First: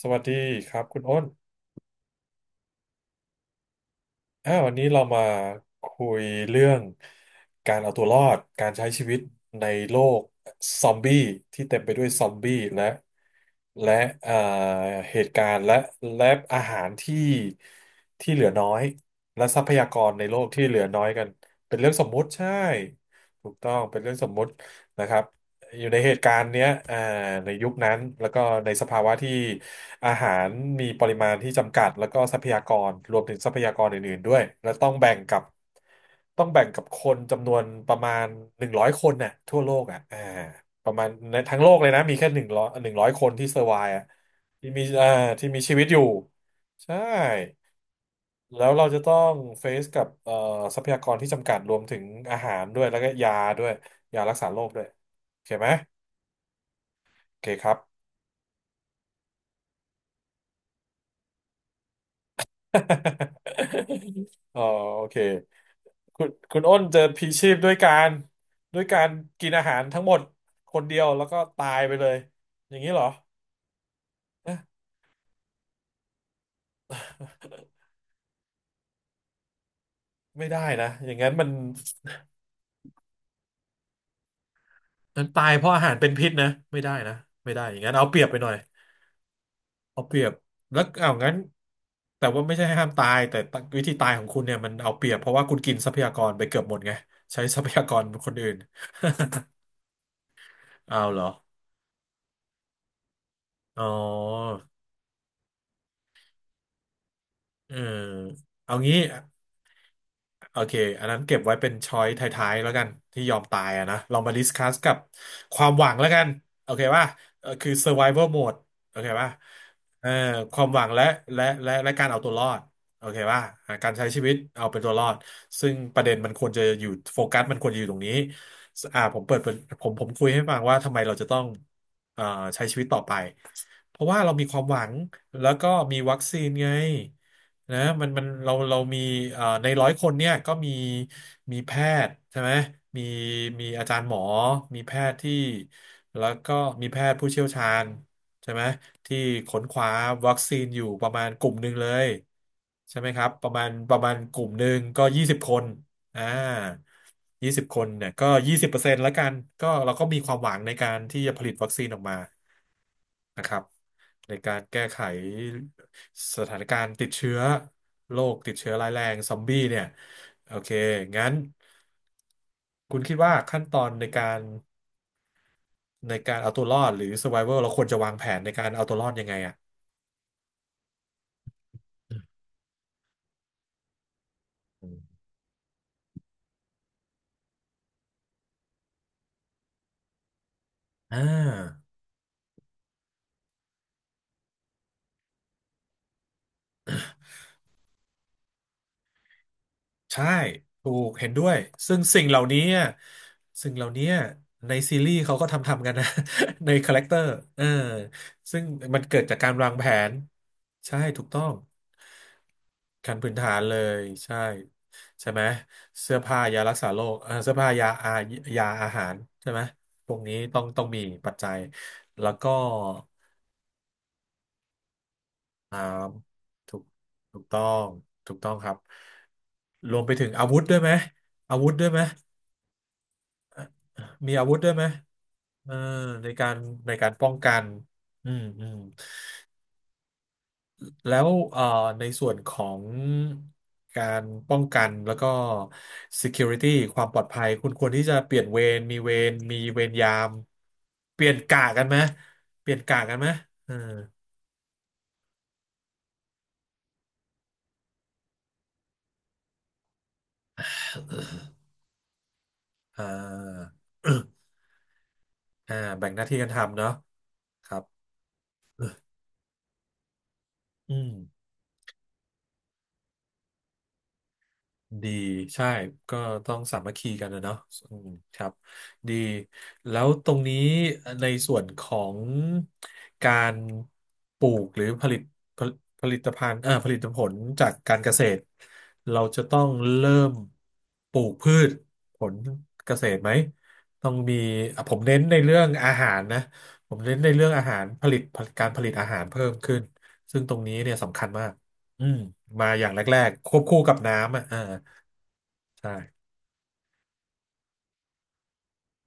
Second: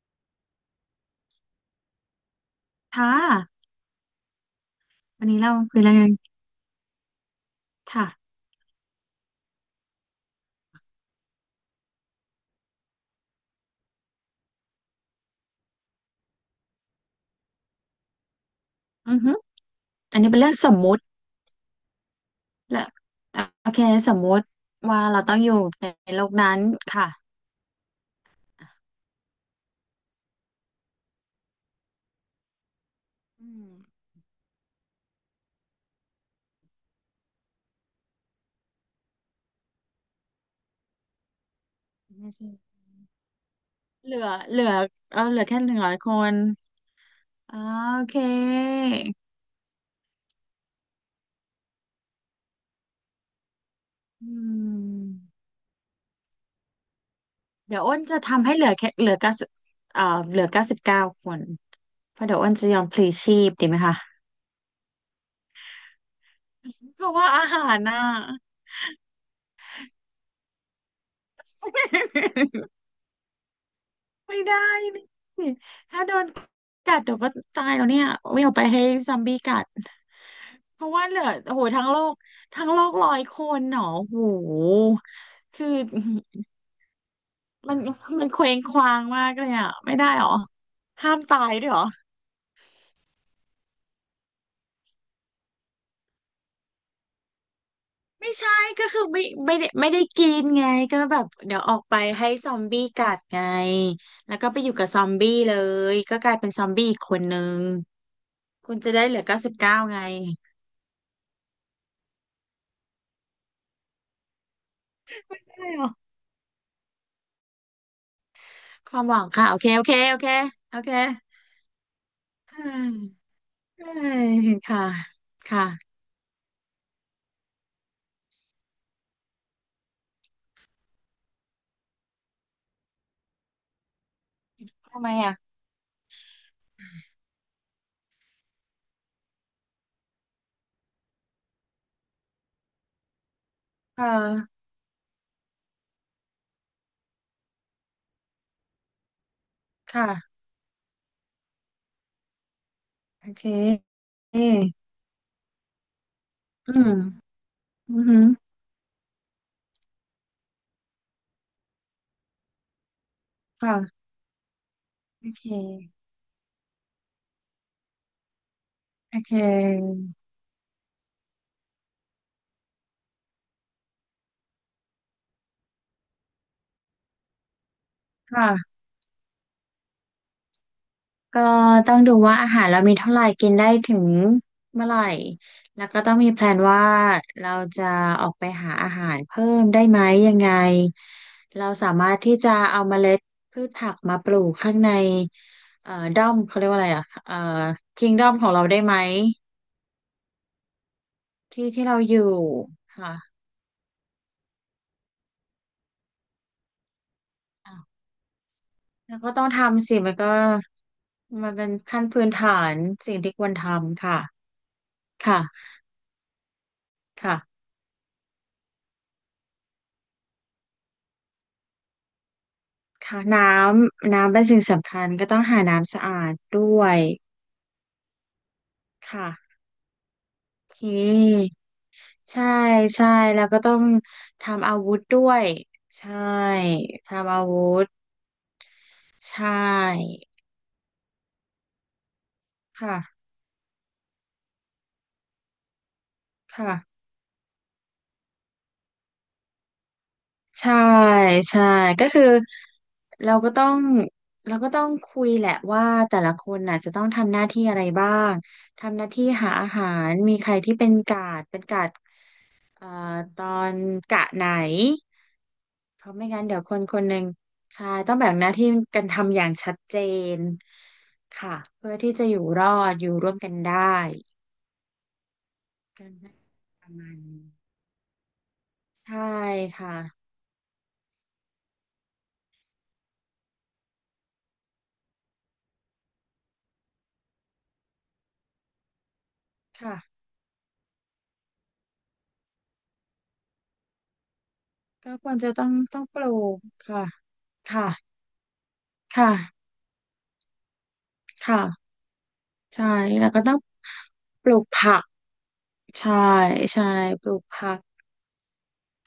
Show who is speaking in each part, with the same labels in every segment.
Speaker 1: สวัสดีครับคุณอ้น
Speaker 2: ค่ะ
Speaker 1: วันนี้เรามา
Speaker 2: วันนี้เราคุยเรื่
Speaker 1: คุ
Speaker 2: อง
Speaker 1: ยเรื่องการเอาตั
Speaker 2: ค่ะ
Speaker 1: วรอดการใช้ชีวิตในโลกซอมบี้ที่เต็มไปด้วยซอมบี้และเอ่อเหตุการณ์และอาหารที่เหลือน้อย
Speaker 2: อือฮึ
Speaker 1: และทรัพยากร
Speaker 2: อัน
Speaker 1: ใน
Speaker 2: นี้
Speaker 1: โล
Speaker 2: เป็น
Speaker 1: ก
Speaker 2: เรื่อง
Speaker 1: ที่
Speaker 2: ส
Speaker 1: เห
Speaker 2: ม
Speaker 1: ลือ
Speaker 2: มุ
Speaker 1: น้อ
Speaker 2: ติ
Speaker 1: ยกันเป็นเรื่องสมมุติใช่
Speaker 2: และอ่ะ
Speaker 1: ถูก
Speaker 2: โอ
Speaker 1: ต้อ
Speaker 2: เค
Speaker 1: งเป็น
Speaker 2: ส
Speaker 1: เรื่อ
Speaker 2: ม
Speaker 1: งสม
Speaker 2: มุ
Speaker 1: มุ
Speaker 2: ติ
Speaker 1: ติ
Speaker 2: ว่า
Speaker 1: นะครั
Speaker 2: เรา
Speaker 1: บ
Speaker 2: ต้องอยู่
Speaker 1: อ
Speaker 2: ใน
Speaker 1: ยู่ในเห
Speaker 2: โล
Speaker 1: ตุกา
Speaker 2: ก
Speaker 1: รณ์
Speaker 2: นั้น
Speaker 1: เนี้ย
Speaker 2: ค่ะ
Speaker 1: ในยุคนั้นแล้วก็ในสภาวะที่ อาหารมีปริมาณที่จำกัดแล้วก็ทรัพยากรรวมถึงท
Speaker 2: อื
Speaker 1: รัพ
Speaker 2: ม
Speaker 1: ยากรอื่นๆด้วยแล้วต้องแบ่งกับคนจำนวนประมาณหนึ่งร้อยคนน่ะทั่วโลกอ่ะอ่าประมาณในทั้งโลกเลยนะมีแค่
Speaker 2: ไม่
Speaker 1: หนึ่ง
Speaker 2: ใช่
Speaker 1: ร้อยหนึ่งร้อยคนที่เซอร์ไวอ่ะ
Speaker 2: เหลือเหลื
Speaker 1: ที่
Speaker 2: อ
Speaker 1: มีอ่า
Speaker 2: เออเหลือ
Speaker 1: ที่
Speaker 2: แค่
Speaker 1: มี
Speaker 2: ห
Speaker 1: ชี
Speaker 2: นึ่ง
Speaker 1: วิต
Speaker 2: ร้อ
Speaker 1: อ
Speaker 2: ย
Speaker 1: ยู่
Speaker 2: คน
Speaker 1: ใช่
Speaker 2: อ่าโอเค
Speaker 1: แล้วเราจะต้องเฟซกับทรัพยากรที่จำกัดรวมถึงอาหารด้วยแล้วก็ยาด้วยยา
Speaker 2: อื
Speaker 1: รักษาโรคด้วย
Speaker 2: ม
Speaker 1: โอเคไหมโอเคครับ
Speaker 2: เดี๋ยวอ้นจะทำให้เหลือแค่เอ่อเหลือเก้าสิบเก้าคนเพราะเดี๋ยวอ้นจะยอมพลีชีพ ดีไหมคะ
Speaker 1: อ๋อโอเค คุณอ้นเจอ
Speaker 2: เพราะ
Speaker 1: พี
Speaker 2: ว่าอา
Speaker 1: ชีพ
Speaker 2: หา
Speaker 1: ด้วย
Speaker 2: ร
Speaker 1: กา
Speaker 2: น่ะ
Speaker 1: รด้วยการกินอาหารทั้งหมดคนเดียวแล้วก็ตายไปเลยอย่างนี้เหรอ
Speaker 2: ไม่ได้
Speaker 1: เอ๊ะ
Speaker 2: นี่ถ้าโดนกัดเดี๋ยวก็ตายแล้ วเนี่ยไม่เอาไปให้ซอมบี้กัด
Speaker 1: ไม่ได้
Speaker 2: เพ
Speaker 1: นะ
Speaker 2: ราะว่า
Speaker 1: อ
Speaker 2: เห
Speaker 1: ย่าง
Speaker 2: ลือ
Speaker 1: นั้นมัน
Speaker 2: โอ้โหทั้งโลกทั้งโลกร้อยคนหนอโอ้โห
Speaker 1: มันตายเพ
Speaker 2: คื
Speaker 1: ราะ
Speaker 2: อ
Speaker 1: อาหารเป็นพิษนะไม่ได้นะไม่ได้อ
Speaker 2: มัน
Speaker 1: ย่างนั้นเอาเปรี
Speaker 2: มั
Speaker 1: ย
Speaker 2: น
Speaker 1: บไป
Speaker 2: เค
Speaker 1: หน่
Speaker 2: ว้
Speaker 1: อย
Speaker 2: งคว้างมากเลยอ่ะไม่
Speaker 1: เอา
Speaker 2: ได้
Speaker 1: เปรี
Speaker 2: หร
Speaker 1: ย
Speaker 2: อ
Speaker 1: บแล้วเอา
Speaker 2: ห้าม
Speaker 1: งั้น
Speaker 2: ตายด้วยหรอ
Speaker 1: แต่ว่าไม่ใช่ห้ามตายแต่วิธีตายของคุณเนี่ยมันเอาเปรียบเพราะว่าคุณกินทรัพยากรไปเกือบหมดไงใช้ทรัพยากรค
Speaker 2: ไม่
Speaker 1: นอื่
Speaker 2: ใช่
Speaker 1: น
Speaker 2: ก็คือไม่ได้กินไง ก็
Speaker 1: เอา
Speaker 2: แบ
Speaker 1: เหรอ
Speaker 2: บเดี๋ยวออกไปให้ซอมบี้กัดไง
Speaker 1: อ๋อ
Speaker 2: แล้วก็ไปอยู่กับซอมบี้เลยก็กลายเป็นซอมบี้อีกคนนึง
Speaker 1: เออ
Speaker 2: คุ
Speaker 1: เอา
Speaker 2: ณจะ
Speaker 1: งี้
Speaker 2: ได้เหลือเก้าสิบเก้าไง
Speaker 1: โอเคอันนั้นเก็บไว้เป็นช้อยท้ายๆแล้วกันที่ยอมตายอะนะเรามาดิสคัสกับความหวังแล้วกันโอเคป่ะเออคือ survival mode
Speaker 2: ค
Speaker 1: โอ
Speaker 2: วาม
Speaker 1: เค
Speaker 2: หวัง
Speaker 1: ป่ะ
Speaker 2: ค่ะโอเคโอเค
Speaker 1: เออ
Speaker 2: โอเค
Speaker 1: ความ
Speaker 2: โอ
Speaker 1: หวัง
Speaker 2: เค
Speaker 1: และการเอาตัวรอ
Speaker 2: เฮ้
Speaker 1: ด
Speaker 2: ย
Speaker 1: โอเคป่ะอ่า
Speaker 2: เฮ้
Speaker 1: การใช้ชีวิต
Speaker 2: ย
Speaker 1: เอาเป็
Speaker 2: ค่ะ
Speaker 1: นตัวรอด
Speaker 2: ค่ะ
Speaker 1: ซึ่งประเด็นมันควรจะอยู่โฟกัสมันควรจะอยู่ตรงนี้อ่าผมเปิดเป็นผมคุยให้ฟังว่าทำไมเราจะต้องเอ่อใช้ชีวิตต่อไป เพราะว่าเรามีความหวัง
Speaker 2: ทำไมอ่ะ
Speaker 1: แล้วก็มีวัคซีนไงนะมันเรามีในร้อยคนเนี่ยก็มีแพทย์ใช่ไหมมีมีอาจา
Speaker 2: เอ
Speaker 1: ร
Speaker 2: อ
Speaker 1: ย์หมอมีแพทย์ที่แล้วก็มีแพทย์ผู้เชี่ยวชาญใช่ไหมที่ค้นคว้าวั
Speaker 2: ค่ะ
Speaker 1: คซีนอยู่ประมาณกลุ่มหนึ่งเลยใช่ไหมค
Speaker 2: โอ
Speaker 1: รับ
Speaker 2: เค
Speaker 1: ประมาณก
Speaker 2: อื
Speaker 1: ลุ่มหนึ่งก็ยี่สิบคนอ่า
Speaker 2: ม
Speaker 1: ยี่สิบคน
Speaker 2: อือ
Speaker 1: เนี่ย
Speaker 2: หือ
Speaker 1: ก็20%ละกันก็เราก็มีความหวังในการที่จะผลิตวัคซีนออกมา นะครับ
Speaker 2: ค่ะ
Speaker 1: ในการแก้ไข
Speaker 2: โอเค
Speaker 1: สถานการณ์ติดเชื้อโรคติดเชื้อร้ายแร
Speaker 2: โอ
Speaker 1: ง
Speaker 2: เค
Speaker 1: ซอมบี้เนี่ยโอเคงั้นคุณคิดว่าขั้นตอนในการเอาตัวรอดหรือ survival เราควรจะวางแผนในการ
Speaker 2: ค่ะ
Speaker 1: เอาตัวรอดยังไงอ่ะ
Speaker 2: ก็ต้องดูว่าอาหารเรามีเท่าไหร่กินได้ถึงเมื่อไหร่แล้วก็ต้องมีแพลนว่าเราจะออกไปหาอาหารเพิ่มได้ไหมยังไง
Speaker 1: อ่า
Speaker 2: เราสามารถที่จะเอาเมล็ดพืชผักมาปลูกข้างในด้อมเขาเรียกว่าอะไรอ่ะคิงด้อมของเราได้ไหม
Speaker 1: ใช่ถูกเห็นด้วย
Speaker 2: ที่ที่
Speaker 1: ซึ่
Speaker 2: เรา
Speaker 1: ง
Speaker 2: อ
Speaker 1: สิ่ง
Speaker 2: ยู่
Speaker 1: เหล่านี้อะ
Speaker 2: ค่ะ
Speaker 1: สิ่งเหล่านี้อะในซีรีส์เขาก็ทำกันนะ ในคาแรคเตอร์เออ
Speaker 2: อ่ะ
Speaker 1: ซึ่งมัน
Speaker 2: แล้
Speaker 1: เกิ
Speaker 2: ว
Speaker 1: ด
Speaker 2: ก็
Speaker 1: จาก
Speaker 2: ต้อง
Speaker 1: การวางแผ
Speaker 2: ทำสิมั
Speaker 1: น
Speaker 2: นก็
Speaker 1: ใช่ถูกต้อ
Speaker 2: มั
Speaker 1: ง
Speaker 2: นเป็นขั้นพื้นฐาน
Speaker 1: ขั้
Speaker 2: สิ่
Speaker 1: น
Speaker 2: ง
Speaker 1: พื้
Speaker 2: ที่
Speaker 1: น
Speaker 2: คว
Speaker 1: ฐา
Speaker 2: ร
Speaker 1: น
Speaker 2: ท
Speaker 1: เลย
Speaker 2: ำค่ะ
Speaker 1: ใช่ใช่ไหม
Speaker 2: ค่ะ
Speaker 1: เสื้อผ้ายารักษาโรค
Speaker 2: ค่ะ
Speaker 1: เสื้อผ้ายายาอาหารใช่ไหมพวกนี้ต้องมีปัจจัยแล้วก็
Speaker 2: ค่ะน้ำน้ำเป็นสิ่งสำคัญก็ต้องหา
Speaker 1: อ่า
Speaker 2: น้ำสะอาดด้
Speaker 1: ถูก
Speaker 2: วย
Speaker 1: ถูกต้องถูกต้องครับ
Speaker 2: ค่ะ
Speaker 1: รวมไปถึงอาวุธ
Speaker 2: โอเ
Speaker 1: ด้วยไหม
Speaker 2: ค
Speaker 1: อาวุธด้วยไหม
Speaker 2: ใช่ใช่แล้วก็ต้อง
Speaker 1: มีอาวุธ
Speaker 2: ทำ
Speaker 1: ด้ว
Speaker 2: อา
Speaker 1: ยไหม
Speaker 2: วุธด้วย
Speaker 1: เออ
Speaker 2: ใช่
Speaker 1: ในการในการป้อ
Speaker 2: ทำ
Speaker 1: ง
Speaker 2: อา
Speaker 1: กั
Speaker 2: วุ
Speaker 1: น
Speaker 2: ธ
Speaker 1: อืมอืม
Speaker 2: ใช่
Speaker 1: แล้วในส่วนของ
Speaker 2: ค่ะ
Speaker 1: การป้องกัน แล้วก็ security
Speaker 2: ค่ะ
Speaker 1: ความปลอดภัย คุณควรที่จะเปลี่ยนเวรยาม
Speaker 2: ใช่
Speaker 1: เปลี่ยนกะ
Speaker 2: ใช่
Speaker 1: กันไหม
Speaker 2: ก็คือ
Speaker 1: เปลี่ยนกะกันไหม
Speaker 2: เราก็ต้อ
Speaker 1: เออ
Speaker 2: งเราก็ต้องคุยแหละว่าแต่ละคนน่ะจะต้องทำหน้าที่อะไรบ้างทำหน้าที่หาอาหารมีใครที่เป็นกาดเอ่อ
Speaker 1: อ่า
Speaker 2: ตอนกะไหน
Speaker 1: อ่า
Speaker 2: เพ
Speaker 1: แบ่ง
Speaker 2: ราะ
Speaker 1: หน้า
Speaker 2: ไม่
Speaker 1: ที่
Speaker 2: งั้น
Speaker 1: กัน
Speaker 2: เดี๋ยวค
Speaker 1: ทำ
Speaker 2: น
Speaker 1: เนาะ
Speaker 2: คนหนึ่ง
Speaker 1: ครับ
Speaker 2: ใช่ต้องแบ่งหน้าที่กันทำอย่างชัดเจน
Speaker 1: อืม
Speaker 2: ค่ะเพื่อที่จะอยู่รอดอยู่ร่วมกันได้
Speaker 1: ดีใช่
Speaker 2: กัน
Speaker 1: ก็ต้องสา
Speaker 2: ป
Speaker 1: มั
Speaker 2: ระ
Speaker 1: คคี
Speaker 2: มาณ
Speaker 1: กันนะ
Speaker 2: นี้
Speaker 1: เนาะอืมครับดี
Speaker 2: ใช่ค่ะ
Speaker 1: แล้วตรงนี้ในส่วนของการปลูกหรือผลิตผลิตภัณฑ์ผลิตผลจากการเกษตรเราจะต้อง
Speaker 2: ค่ะ
Speaker 1: เริ่มปลูกพืชผลเกษตรไหมต้องมีอ่ะผม
Speaker 2: ก็
Speaker 1: เน้น
Speaker 2: คว
Speaker 1: ใน
Speaker 2: รจะ
Speaker 1: เรื่อ
Speaker 2: ต้อ
Speaker 1: ง
Speaker 2: ง
Speaker 1: อา
Speaker 2: ต้อง
Speaker 1: หา
Speaker 2: ป
Speaker 1: ร
Speaker 2: ลู
Speaker 1: นะ
Speaker 2: ก
Speaker 1: ผม
Speaker 2: ค่ะ
Speaker 1: เน้นในเรื่องอาหาร
Speaker 2: ค่ะ
Speaker 1: ผลิตการผลิตอาหาร
Speaker 2: ค่ะ
Speaker 1: เพิ่มขึ้นซึ่งตรงนี้เนี่ยสำคัญมาก
Speaker 2: ค่ะ
Speaker 1: อืมมาอ
Speaker 2: ใช่
Speaker 1: ย่างแร
Speaker 2: แล้ว
Speaker 1: ก
Speaker 2: ก็
Speaker 1: ๆค
Speaker 2: ต้อง
Speaker 1: วบคู่กับน้ำอ่ะ
Speaker 2: ป
Speaker 1: เอ
Speaker 2: ลู
Speaker 1: อ
Speaker 2: กผักใช่
Speaker 1: ใช่
Speaker 2: ใช่ปลูกผัก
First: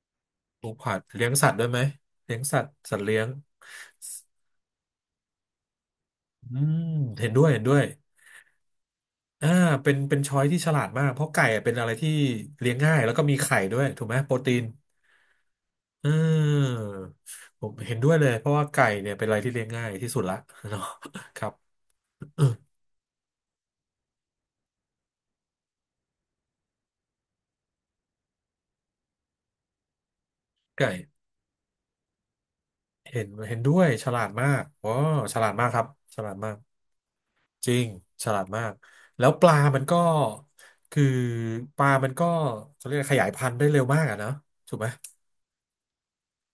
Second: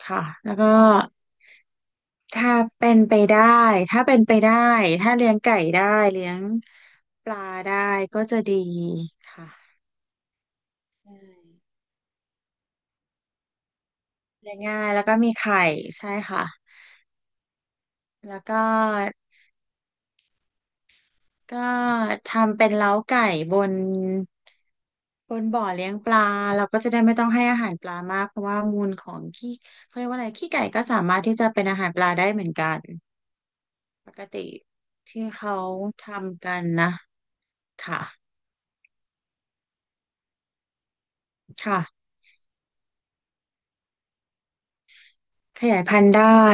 Speaker 2: ค่ะแล้ว
Speaker 1: ป
Speaker 2: ก็
Speaker 1: ลูกผักเลี้ยงสัตว์ด้วยไหมเลี้ยง
Speaker 2: ถ้า
Speaker 1: สัตว์
Speaker 2: เป็
Speaker 1: สั
Speaker 2: น
Speaker 1: ตว์
Speaker 2: ไป
Speaker 1: เลี้ยง
Speaker 2: ได้ถ้าเป็นไปได้ถ้าเลี้ยงไก่ได้เลี้ยง
Speaker 1: อืม
Speaker 2: ป
Speaker 1: เห็น
Speaker 2: ลา
Speaker 1: ด้วยเห็นด้
Speaker 2: ได้
Speaker 1: วย
Speaker 2: ก็จะดีค่ะ
Speaker 1: อ่าเป็นช้อยที่ฉลาดมา
Speaker 2: ใช
Speaker 1: กเพราะไก่อะ
Speaker 2: ่
Speaker 1: เป็นอะไรที่เลี้ยงง่ายแล้วก็มีไข่ด้วยถูกไหมโปรตี
Speaker 2: เลี้ยง
Speaker 1: น
Speaker 2: ง่ายแล้วก็มีไข่
Speaker 1: เอื
Speaker 2: ใช่ค่ะ
Speaker 1: มผมเห็นด้วยเลย
Speaker 2: แล้ว
Speaker 1: เพราะ
Speaker 2: ก็
Speaker 1: ว่าไก่เนี่ยเป็นอะไรที่เลี้ยงง่ายที่สุดละ เนาะครับ
Speaker 2: ก็
Speaker 1: เอม
Speaker 2: ทำเป็นเล้าไก่บนบนบ่อเลี้ยงปลาเราก็จะได้ไม่ต้องให้อาหารปลามากเพราะว่ามูลของขี้เขาเรียกว่าอะไรขี้ไก่ก็
Speaker 1: ไก่
Speaker 2: สามารถที่จะเป็นอาหารปลาได้เหมือนกัน
Speaker 1: เห็นด้วยฉ
Speaker 2: ปก
Speaker 1: ลาดมา
Speaker 2: ติ
Speaker 1: กว้า
Speaker 2: ที่
Speaker 1: ฉลาด
Speaker 2: เขา
Speaker 1: มากครับฉลาด
Speaker 2: ทำ
Speaker 1: มา
Speaker 2: กั
Speaker 1: ก
Speaker 2: นนะ
Speaker 1: จริง
Speaker 2: ค่ะ
Speaker 1: ฉลาดมากแล้วปลามันก็คือปลา
Speaker 2: ค่ะ
Speaker 1: มันก็เขาเรียกขยายพันธุ์ได้เร็วมากอะเนอะถูกไหม
Speaker 2: ขยายพันธุ์ได้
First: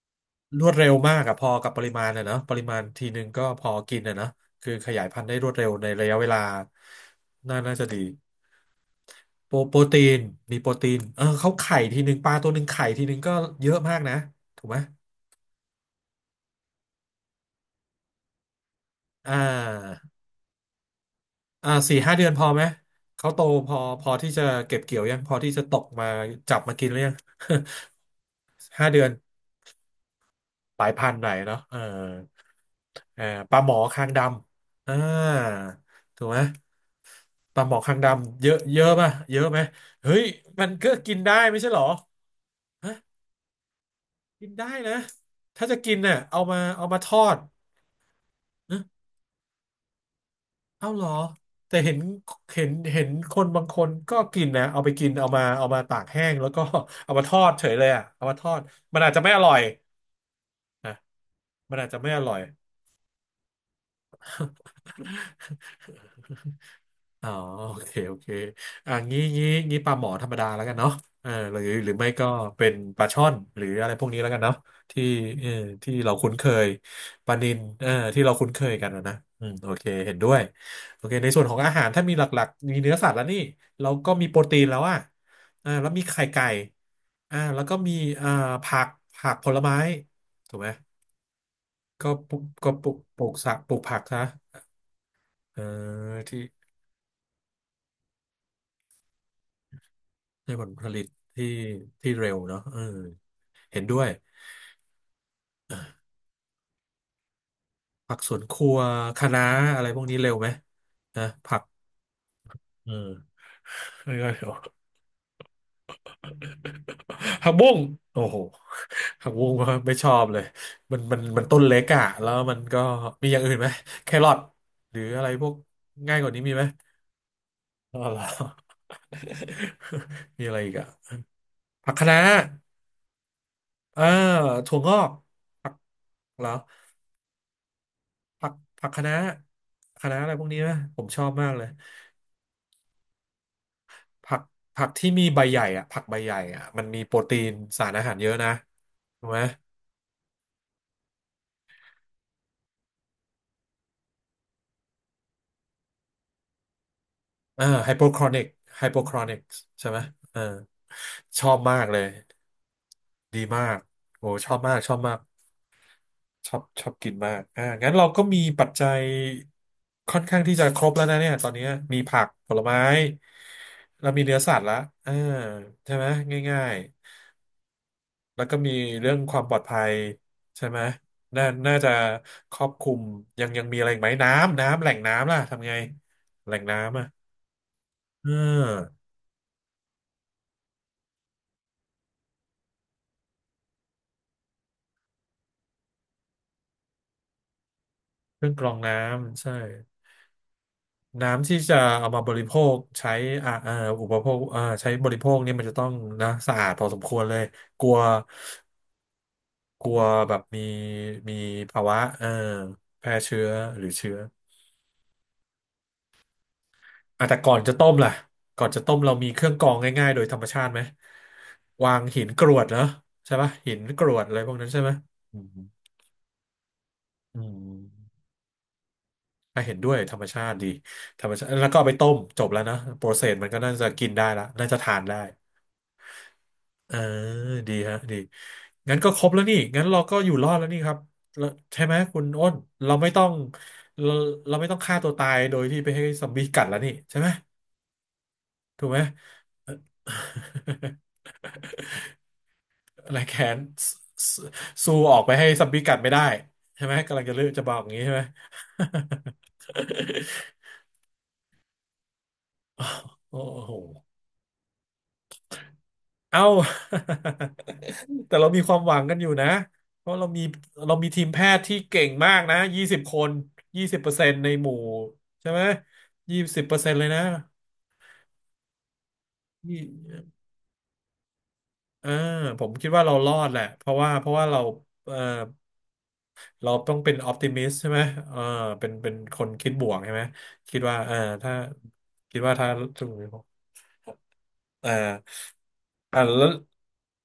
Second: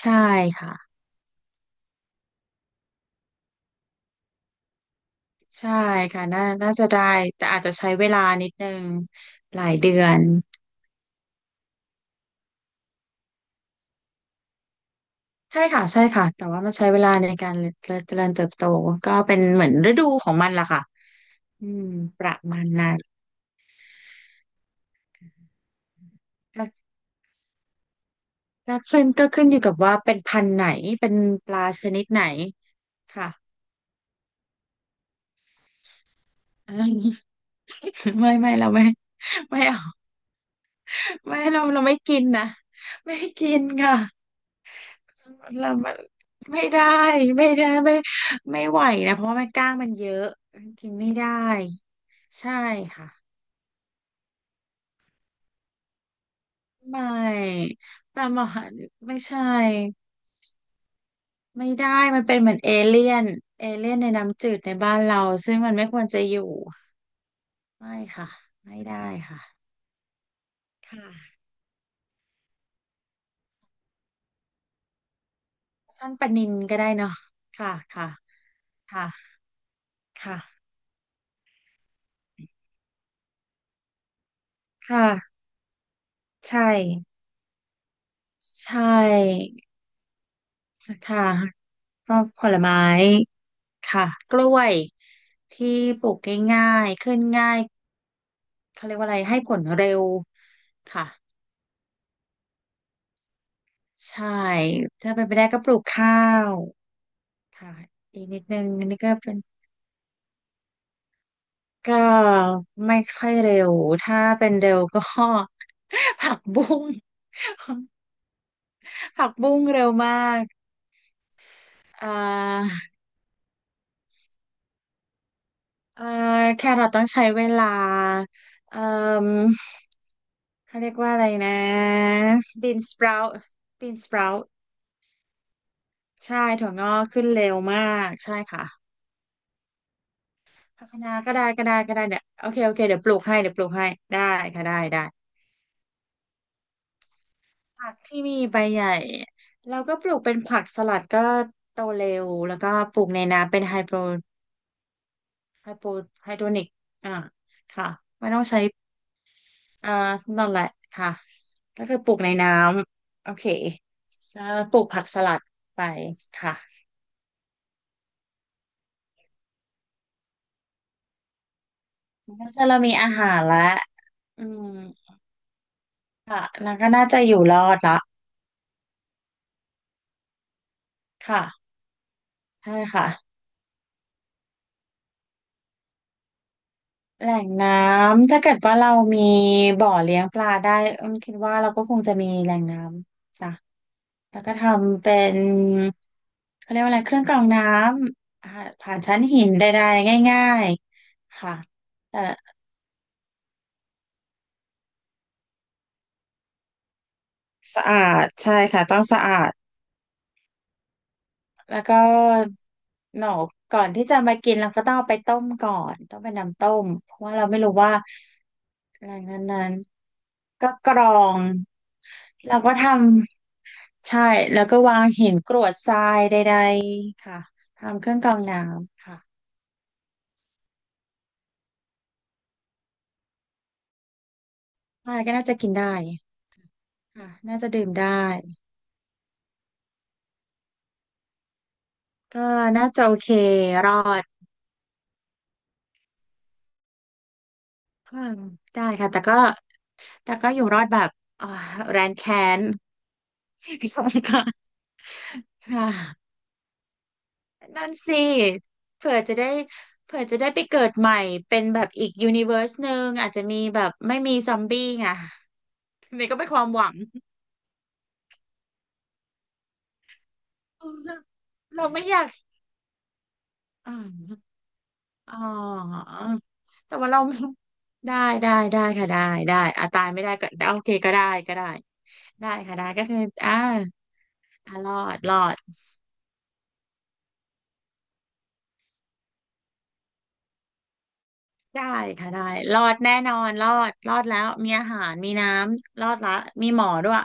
Speaker 2: ใช่
Speaker 1: รว
Speaker 2: ค่ะ
Speaker 1: ดเร็วมากอะพอกับปริมาณอะเนอะปริมาณทีนึงก็พอกินอะเนอะคือขยายพันธุ์ได้รวดเร็
Speaker 2: ใช่
Speaker 1: วในระยะ
Speaker 2: ค่ะ
Speaker 1: เวลา
Speaker 2: น่าน่าจะได้แต่
Speaker 1: น่า
Speaker 2: อาจจะ
Speaker 1: น่าจะ
Speaker 2: ใช้
Speaker 1: ดี
Speaker 2: เวลานิดนึง
Speaker 1: โปร
Speaker 2: หลาย
Speaker 1: โปร
Speaker 2: เดื
Speaker 1: ตี
Speaker 2: อ
Speaker 1: น
Speaker 2: น
Speaker 1: มีโปรตีนเออเขาไข่ทีนึงปลาตัวหนึ่งไข่ทีนึงก็เยอะมากนะถูกไหม
Speaker 2: ใช่ค่ะใช่ค่ะแต่ว่ามันใช้เวลาในการเจริญเติบโตก็
Speaker 1: อ่
Speaker 2: เป็นเหมือนฤ
Speaker 1: า
Speaker 2: ดูของมันล่ะค่ะอืม
Speaker 1: สี่ห้า
Speaker 2: ป
Speaker 1: เดือน
Speaker 2: ระ
Speaker 1: พอ
Speaker 2: มา
Speaker 1: ไหม
Speaker 2: ณนั้น
Speaker 1: เขาโตพอพอที่จะเก็บเกี่ยวยังพอที่จะตกมาจับ
Speaker 2: ก็
Speaker 1: มากินหรือยัง
Speaker 2: ก็
Speaker 1: ห้าเดื
Speaker 2: ขึ้
Speaker 1: อ
Speaker 2: น
Speaker 1: น
Speaker 2: ก็ขึ้นอยู่กับว่าเป็นพันธุ์ไหน
Speaker 1: หลายพั
Speaker 2: เป็
Speaker 1: น
Speaker 2: น
Speaker 1: หน่อย
Speaker 2: ป
Speaker 1: เนาะ
Speaker 2: ลา
Speaker 1: เออ
Speaker 2: ชนิดไหน
Speaker 1: เออ
Speaker 2: ค่ะ
Speaker 1: ปลาหมอคางดำถูกไหม
Speaker 2: อืม
Speaker 1: ปลาหมอคางด
Speaker 2: ไม่
Speaker 1: ำเย
Speaker 2: ไม่
Speaker 1: อะ
Speaker 2: เรา
Speaker 1: เย
Speaker 2: ไม่
Speaker 1: อะป่ะเยอะไห
Speaker 2: ไม่
Speaker 1: ม
Speaker 2: เอา
Speaker 1: เฮ้ยมันก็กินได้
Speaker 2: ไม่
Speaker 1: ไม่
Speaker 2: เรา
Speaker 1: ใช่เห
Speaker 2: เรา
Speaker 1: รอ
Speaker 2: ไม่กินนะ
Speaker 1: ฮะ
Speaker 2: ไม่กินค่ะ
Speaker 1: กินได้นะถ้า
Speaker 2: เรา
Speaker 1: จะ
Speaker 2: มั
Speaker 1: กิ
Speaker 2: น
Speaker 1: นเนี่ยเอามา
Speaker 2: ไม่ได้
Speaker 1: เอามาทอด
Speaker 2: ไม่ได้ไม่ไม่ไหว
Speaker 1: เอะ
Speaker 2: นะเพราะว่ามันกล้างมันเยอะ
Speaker 1: เอา
Speaker 2: กิน
Speaker 1: เหร
Speaker 2: ไม่
Speaker 1: อ
Speaker 2: ได้
Speaker 1: แต่เห็น
Speaker 2: ใช่
Speaker 1: เห็น
Speaker 2: ค่ะ
Speaker 1: คนบางคนก็กินนะเอาไปกินเอามาตากแห้งแล้วก็
Speaker 2: ไม่
Speaker 1: เอามาทอดเฉยเลยอ่ะ
Speaker 2: ป
Speaker 1: เอา
Speaker 2: ลา
Speaker 1: มา
Speaker 2: หม
Speaker 1: ท
Speaker 2: อ
Speaker 1: อดมันอาจ
Speaker 2: ไม่
Speaker 1: จะไม่อ
Speaker 2: ใช่
Speaker 1: ร่อยนะ
Speaker 2: ไม่
Speaker 1: มันอา
Speaker 2: ได้
Speaker 1: จจะไม่อ
Speaker 2: มัน
Speaker 1: ร่
Speaker 2: เป็
Speaker 1: อย
Speaker 2: นเหมือนเอเลี่ยนเอเลี่ยนในน้ำจืดในบ้านเราซึ่งมันไม่ควรจะอยู่
Speaker 1: อ๋อโอเค
Speaker 2: ไม่
Speaker 1: โอเค
Speaker 2: ค่ะไม่
Speaker 1: อ่ะ
Speaker 2: ได้ค่ะ
Speaker 1: งี้ปลาหมอธรรมดาแล้วกันเนาะ
Speaker 2: ค่ะ
Speaker 1: เออหรือไม่ก็เป็นปลาช่อนหรืออะไรพวกนี้แล้วกันเนาะที่เออที่
Speaker 2: ช่อ
Speaker 1: เรา
Speaker 2: นปลา
Speaker 1: คุ้น
Speaker 2: นิ
Speaker 1: เค
Speaker 2: ล
Speaker 1: ย
Speaker 2: ก็ได้เนาะ
Speaker 1: ปลานิล
Speaker 2: ค่ะ
Speaker 1: เออ
Speaker 2: ค่ะ
Speaker 1: ที่เราคุ้นเคยกันนะนะ
Speaker 2: ค่ะ
Speaker 1: อืมโอเคเห็นด้วย
Speaker 2: ค่ะ
Speaker 1: โอเคในส่วนของอาหารถ้ามีหลักๆมีเนื้อสัตว์แล้วนี่เราก็มีโปรตีนแล้วอ่ะ
Speaker 2: ค่ะ
Speaker 1: อ่าแล้วมีไข่ไก่
Speaker 2: ใช่
Speaker 1: อ่าแล้วก็มีอ่าผั
Speaker 2: ใช่
Speaker 1: กผักผลไม้ถูกไหม
Speaker 2: ค่ะ
Speaker 1: ก็
Speaker 2: ก็
Speaker 1: ปลู
Speaker 2: ผ
Speaker 1: ก
Speaker 2: ล
Speaker 1: ก็
Speaker 2: ไม้
Speaker 1: ปลูกปลูกสักปลูกผัก
Speaker 2: ค่ะ
Speaker 1: นะ
Speaker 2: กล้วย
Speaker 1: เออ
Speaker 2: ที่ปลูก
Speaker 1: ที่
Speaker 2: ง่ายๆขึ้นง่ายเขาเรียกว่าอะไรให้ผลเร็ว
Speaker 1: ได้ผลผลิ
Speaker 2: ค่ะ
Speaker 1: ตที่ที่เร็วเนาะเออเห็นด้วย
Speaker 2: ใช่ถ้าเป็นไปได้ก็ปลูกข้าวค่ะ
Speaker 1: ผัก
Speaker 2: อีก
Speaker 1: ส
Speaker 2: นิ
Speaker 1: วน
Speaker 2: ด
Speaker 1: ค
Speaker 2: นึง
Speaker 1: รัว
Speaker 2: อันนี่ก็
Speaker 1: คะ
Speaker 2: เป็น
Speaker 1: น้าอะไรพวกนี้เร็วไหมนะผัก
Speaker 2: ก็
Speaker 1: เอ
Speaker 2: ไม่
Speaker 1: อ
Speaker 2: ค่อยเร็ว
Speaker 1: เออ
Speaker 2: ถ้าเป็
Speaker 1: โอ้
Speaker 2: นเร็วก็ ผักบุ้ง
Speaker 1: ผักบุ้งโอ้โห
Speaker 2: ผั
Speaker 1: ผั
Speaker 2: ก
Speaker 1: กบุ้
Speaker 2: บุ้
Speaker 1: ง
Speaker 2: งเร็ว
Speaker 1: ไม่ช
Speaker 2: มา
Speaker 1: อบเล
Speaker 2: ก
Speaker 1: ย มันต้นเล็กอะ
Speaker 2: อ่
Speaker 1: แล้วมัน
Speaker 2: า
Speaker 1: ก็มีอย่างอื่นไหมแครอทหรืออะไรพวก
Speaker 2: เอ่อ
Speaker 1: ง่ายกว่านี้มีไห
Speaker 2: แค
Speaker 1: ม
Speaker 2: รอทต้องใช้เวลา
Speaker 1: อ๋อเหรอ
Speaker 2: เอ่อ
Speaker 1: มีอะไรอีก
Speaker 2: เขา
Speaker 1: อะ
Speaker 2: เรียกว่าอะไรนะ
Speaker 1: ผักคะน้า
Speaker 2: บีนสปราวต์บีน
Speaker 1: เออ
Speaker 2: สปราว
Speaker 1: ถั่วงอกผัก
Speaker 2: ใช่
Speaker 1: เหรอ
Speaker 2: ถั่วงอกขึ้นเร็วมากใช่
Speaker 1: ผัก
Speaker 2: ค่ะ
Speaker 1: ผักคะน้าอะไรพวกนี้นะ
Speaker 2: ผัก
Speaker 1: ผ
Speaker 2: คะ
Speaker 1: ม
Speaker 2: น้า
Speaker 1: ชอ
Speaker 2: ก็
Speaker 1: บ
Speaker 2: ได้
Speaker 1: มากเล
Speaker 2: ก็
Speaker 1: ย
Speaker 2: ได้ก็ได้เนี่ยโอเคโอเคเดี๋ยวปลูกให้เดี๋ยวปลูกให้ได้
Speaker 1: ผัก
Speaker 2: ค่ะได้
Speaker 1: ผัก
Speaker 2: ได้
Speaker 1: ที่มีใบใหญ่อะผักใบใหญ่อะมันมีโปรตีนสา
Speaker 2: ผั
Speaker 1: ร
Speaker 2: ก
Speaker 1: อาหาร
Speaker 2: ที่
Speaker 1: เยอะ
Speaker 2: มี
Speaker 1: นะ
Speaker 2: ใบใหญ่
Speaker 1: ถูกไหม
Speaker 2: เราก็ปลูกเป็นผักสลัดก็โตเร็วแล้วก็ปลูกในน้ำเป็นไฮโปรไฮโปไฮโดรนิกอ่า
Speaker 1: เออ
Speaker 2: ค่ะ
Speaker 1: ไฮโปครอ
Speaker 2: ไม่
Speaker 1: นิ
Speaker 2: ต้อง
Speaker 1: ก
Speaker 2: ใช้
Speaker 1: ไฮโปครอนิกใช่
Speaker 2: เอ่อ
Speaker 1: ไหมเออ
Speaker 2: นั่นแหละค่ะ
Speaker 1: ชอบมา
Speaker 2: ก็
Speaker 1: ก
Speaker 2: คื
Speaker 1: เล
Speaker 2: อ
Speaker 1: ย
Speaker 2: ปลูกในน้ำโอ
Speaker 1: ดี
Speaker 2: เค
Speaker 1: มากโอ้
Speaker 2: แล้
Speaker 1: ช
Speaker 2: ว
Speaker 1: อบ
Speaker 2: ป
Speaker 1: มาก
Speaker 2: ลูก
Speaker 1: ชอบ
Speaker 2: ผัก
Speaker 1: มา
Speaker 2: ส
Speaker 1: ก
Speaker 2: ลัดไป
Speaker 1: ชอบ
Speaker 2: ค่ะ
Speaker 1: ชอบกินมากอ่างั้นเราก็มีปัจจัยค่อนข้างที่จะครบแล้วนะเนี่ยตอนนี้มีผัก
Speaker 2: แล้
Speaker 1: ผล
Speaker 2: วเรา
Speaker 1: ไม้
Speaker 2: มีอาหารละ
Speaker 1: เรามีเนื้อ
Speaker 2: อื
Speaker 1: สัต
Speaker 2: ม
Speaker 1: ว์ละอ่าใช่ไหม
Speaker 2: ค่ะ
Speaker 1: ง่า
Speaker 2: แล้
Speaker 1: ย
Speaker 2: วก็น่าจะอยู่รอดละ
Speaker 1: แล้วก็มีเรื่องความปลอดภัยใช่ไหมน่า
Speaker 2: ค่ะ
Speaker 1: น่าจะครอบ
Speaker 2: ใช่
Speaker 1: คลุม
Speaker 2: ค่ะ
Speaker 1: ยังมีอะไรอีกไหมน้ำแหล่งน้ำล่ะทำไงแหล่งน้ำอ่ะ
Speaker 2: แหล่งน้
Speaker 1: เ
Speaker 2: ำถ้าเกิดว่าเรา
Speaker 1: ออ
Speaker 2: มีบ่อเลี้ยงปลาได้เอิ้นคิดว่าเราก็คงจะมีแหล่งน้ำจ้ะแล้วก็ทำเป็นเขาเรียกว่าอะไรเครื่องกรองน้
Speaker 1: เค
Speaker 2: ำ
Speaker 1: รื่
Speaker 2: อ่า
Speaker 1: องกรอง
Speaker 2: ผ่า
Speaker 1: น้
Speaker 2: นชั้นหิ
Speaker 1: ำ
Speaker 2: น
Speaker 1: ใช่
Speaker 2: ใดๆง่ายๆ
Speaker 1: น้ำ
Speaker 2: ค่ะ
Speaker 1: ที่จะเอา
Speaker 2: แต่
Speaker 1: มาบริโภคใช้อ่าเอ่ออุปโภคอ่าใช้บริโภคเนี่ยมันจะต้องนะสะอาดพอสมควรเลยก
Speaker 2: สะ
Speaker 1: ลัว
Speaker 2: อาดใช่ค่ะต้องสะอาด
Speaker 1: กลัวแบบมี
Speaker 2: แล้
Speaker 1: ภา
Speaker 2: วก็
Speaker 1: วะแพร่
Speaker 2: หนอ
Speaker 1: เชื้
Speaker 2: ก
Speaker 1: อ
Speaker 2: ก่อ
Speaker 1: หรื
Speaker 2: น
Speaker 1: อ
Speaker 2: ที่
Speaker 1: เชื้
Speaker 2: จะ
Speaker 1: อ
Speaker 2: มากินเราก็ต้องเอาไปต้มก่อนต้องเป็นน้ำต้มเพราะ
Speaker 1: อ่ะ
Speaker 2: ว่า
Speaker 1: แต่
Speaker 2: เรา
Speaker 1: ก่อ
Speaker 2: ไม่
Speaker 1: น
Speaker 2: รู้
Speaker 1: จะต้
Speaker 2: ว่า
Speaker 1: มล่ะก่อนจะต้ม
Speaker 2: ห
Speaker 1: เรา
Speaker 2: ลัง
Speaker 1: มี
Speaker 2: จา
Speaker 1: เค
Speaker 2: ก
Speaker 1: รื่องกร
Speaker 2: นั้
Speaker 1: อ
Speaker 2: น
Speaker 1: งง่ายๆโดยธรรมชา
Speaker 2: ก็
Speaker 1: ติไหม
Speaker 2: กรอง
Speaker 1: วางหินกร
Speaker 2: แล้ว
Speaker 1: วด
Speaker 2: ก็
Speaker 1: เหรอ
Speaker 2: ท
Speaker 1: ใช่ปะหินกร
Speaker 2: ำ
Speaker 1: ว
Speaker 2: ใช่
Speaker 1: ดอะไรพวก
Speaker 2: แล้ว
Speaker 1: นั้น
Speaker 2: ก็
Speaker 1: ใช่ไหม
Speaker 2: วางหิน
Speaker 1: อื
Speaker 2: ก
Speaker 1: ม
Speaker 2: รวดทรายใดๆค่ะ
Speaker 1: อืม
Speaker 2: ทำเครื่องกรองน้ำค่ะ
Speaker 1: อ่ะเห็นด้วยธรรมชาติดีธรรมชาติแล้วก็เอาไปต้มจบแล้วนะโปรเซสมันก็น่าจะกินได้ละน่าจะทาน
Speaker 2: อะ
Speaker 1: ได้
Speaker 2: ไรก็น่าจะกินได้
Speaker 1: เออ
Speaker 2: ค่ะน่าจะ
Speaker 1: ดี
Speaker 2: ดื่ม
Speaker 1: ฮะ
Speaker 2: ได้
Speaker 1: ดีงั้นก็ครบแล้วนี่งั้นเราก็อยู่รอดแล้วนี่ครับแล้วใช่ไหมคุณ
Speaker 2: ก็
Speaker 1: อ้น
Speaker 2: น่า
Speaker 1: เรา
Speaker 2: จะ
Speaker 1: ไม่
Speaker 2: โอ
Speaker 1: ต้อ
Speaker 2: เค
Speaker 1: ง
Speaker 2: รอ
Speaker 1: เรา
Speaker 2: ด
Speaker 1: เราไม่ต้องฆ่าตัวตายโดยที่ไปให้ซอมบี้กัดแล้วนี่ใช่ไหม
Speaker 2: อืมได้
Speaker 1: ถูกไหม
Speaker 2: ค่ะแต่ก็อยู่รอดแบ บอ่าแรนแค้น
Speaker 1: อะไรแค้น ส
Speaker 2: ค่ะ
Speaker 1: สู้ออกไปให้ซั
Speaker 2: ค
Speaker 1: มบี้กัดไม่ได้
Speaker 2: ่ะ
Speaker 1: ใช่ไหมกำลังจะเลือกจะบอกอ
Speaker 2: นั่
Speaker 1: ย่า
Speaker 2: น
Speaker 1: งนี้ใช่
Speaker 2: สิ
Speaker 1: ไหม
Speaker 2: เผื่อจะได้เผื่อจะได้ไปเกิดใหม่เป็นแบบอีกยูนิเวอร์สหนึ่ง อาจ
Speaker 1: โอ้
Speaker 2: จะมี
Speaker 1: โห
Speaker 2: แบบไม่มีซอมบี้ไงนี่ก็
Speaker 1: เอ้า
Speaker 2: เป็นความหวัง
Speaker 1: แต่เรามีความหวังกันอยู่นะเพราะเรามีเรามี
Speaker 2: เรา
Speaker 1: ทีมแพทย์ที่
Speaker 2: เรา
Speaker 1: เก่
Speaker 2: ไม่
Speaker 1: ง
Speaker 2: อยาก
Speaker 1: มากนะ20 คนยี่
Speaker 2: อ่า
Speaker 1: สิบเปอร์เซ็นต์ในหมู่
Speaker 2: อ๋อ
Speaker 1: ใช่ไหมยี่สิบเปอร์เซ็น
Speaker 2: แต่
Speaker 1: ต์เล
Speaker 2: ว่า
Speaker 1: ย
Speaker 2: เรา
Speaker 1: นะ
Speaker 2: ไม่ได้ได้ได้ค่ะได้ได้
Speaker 1: ยี่
Speaker 2: อ่ะตายไม่ได้ก็โอเคก็ได้ก็ได้
Speaker 1: อ่า
Speaker 2: ได้
Speaker 1: ผม
Speaker 2: ค่ะได้
Speaker 1: คิด
Speaker 2: ก็
Speaker 1: ว่าเรา
Speaker 2: คือ
Speaker 1: รอด
Speaker 2: อ่า
Speaker 1: แหละเพราะว่าเรา
Speaker 2: อ่ะรอ
Speaker 1: เอ่อ
Speaker 2: ดรอด
Speaker 1: เราต้องเป็นออ t ติมิสใช่ไหมเออเป็นคนคิดบวกใช่ไหมคิดว่าเออถ้า
Speaker 2: ได้ค่ะ
Speaker 1: คิ
Speaker 2: ได้
Speaker 1: ดว่าถ้า
Speaker 2: รอด
Speaker 1: ถึง
Speaker 2: แน่นอนรอดรอดแล้วมีอา
Speaker 1: เออ
Speaker 2: หารมีน้ำรอด
Speaker 1: อ่า
Speaker 2: ละ
Speaker 1: แล้ว
Speaker 2: มีหมอด้วย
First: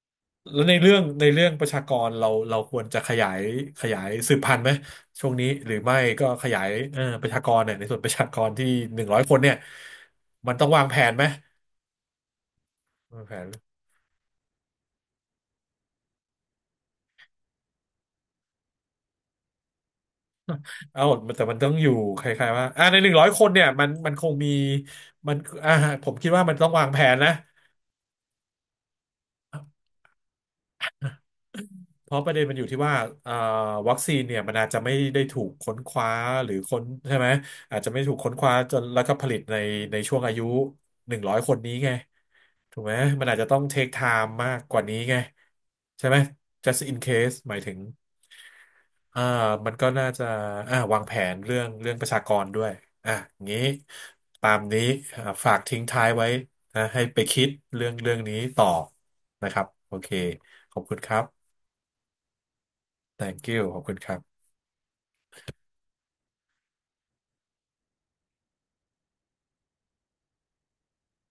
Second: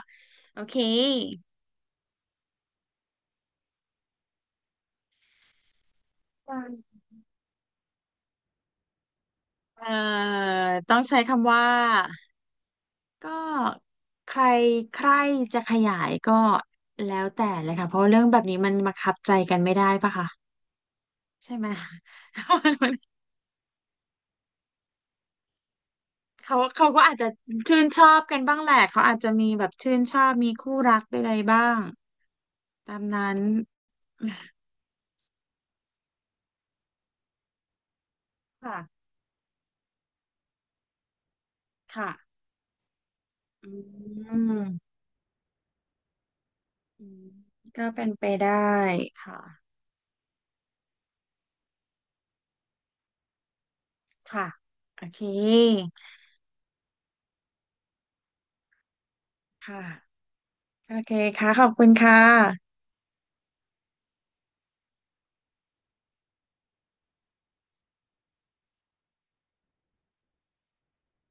Speaker 2: โอ
Speaker 1: แล้วใน
Speaker 2: เค
Speaker 1: เรื่องในเรื่องประชากรเราควรจะขยายขยายสืบพันธุ์ไหม ช่วงนี้หรือไม่ก็ขยายเออประชากรเนี่ยในส่วนประชากรที่หนึ่งร้อยคนเนี่ย
Speaker 2: เอ่อ
Speaker 1: มันต้องวาง
Speaker 2: ต้
Speaker 1: แผ
Speaker 2: อง
Speaker 1: น
Speaker 2: ใช้
Speaker 1: ไหม
Speaker 2: คำว่า
Speaker 1: วาง
Speaker 2: ก็
Speaker 1: แผน
Speaker 2: ใครใครจะขยายก็แล้วแต่เลยค่ะเพราะว่าเรื่องแบบนี้มันบังคับใจกันไม่ได้ปะคะ
Speaker 1: เอ้าแต่
Speaker 2: ใช่
Speaker 1: มัน
Speaker 2: ไห
Speaker 1: ต้
Speaker 2: ม
Speaker 1: องอยู่คล้าย ๆว่าอ่าในหนึ่งร้อยคนเนี่ยมันคงมีมันอ่าผมคิดว่ามัน
Speaker 2: เขา
Speaker 1: ต้องวา
Speaker 2: เขา
Speaker 1: งแผ
Speaker 2: ก็อา
Speaker 1: น
Speaker 2: จจะ
Speaker 1: นะ
Speaker 2: ชื่นชอบกันบ้างแหละเขาอาจจะมีแบบชื่นชอบมีคู่รักใไรบ้าง
Speaker 1: เพราะประเด็นมันอยู่ที่ว่า
Speaker 2: ตาม
Speaker 1: เอ่
Speaker 2: นั้
Speaker 1: อ
Speaker 2: น
Speaker 1: วัคซีนเนี่ยมันอาจจะไม่ได้ถูกค้นคว้าหรือค้นใช่ไหมอาจจะไม่ถูกค้นคว้า จนแล้
Speaker 2: ค่ะ
Speaker 1: วก็ผลิตในในช่วงอายุหนึ่งร้อยคนนี้ไง
Speaker 2: ค่ะ
Speaker 1: ถูกไหมมันอาจจะต้อง
Speaker 2: อ
Speaker 1: เทคไทม์
Speaker 2: ื
Speaker 1: มากกว่า
Speaker 2: ม
Speaker 1: นี้ไงใช่ไหม just in
Speaker 2: อืม
Speaker 1: case หมายถึง
Speaker 2: ก็เป็นไปได้
Speaker 1: อ่า
Speaker 2: ค่ะ
Speaker 1: มันก็น่าจะอ่าวางแผนเรื่องประชากรด้วยอ่ะงี้
Speaker 2: ค่ะ
Speaker 1: ตามนี้
Speaker 2: โอเค
Speaker 1: อ่าฝากทิ้งท้ายไว้นะให้ไปคิดเรื่องเรื่องนี้ต่อนะครับ
Speaker 2: ค่ะ
Speaker 1: โอเคขอบ
Speaker 2: โอ
Speaker 1: คุณค
Speaker 2: เค
Speaker 1: รับ
Speaker 2: ค่ะขอบคุณค่ะ
Speaker 1: thank you ขอบคุณครับ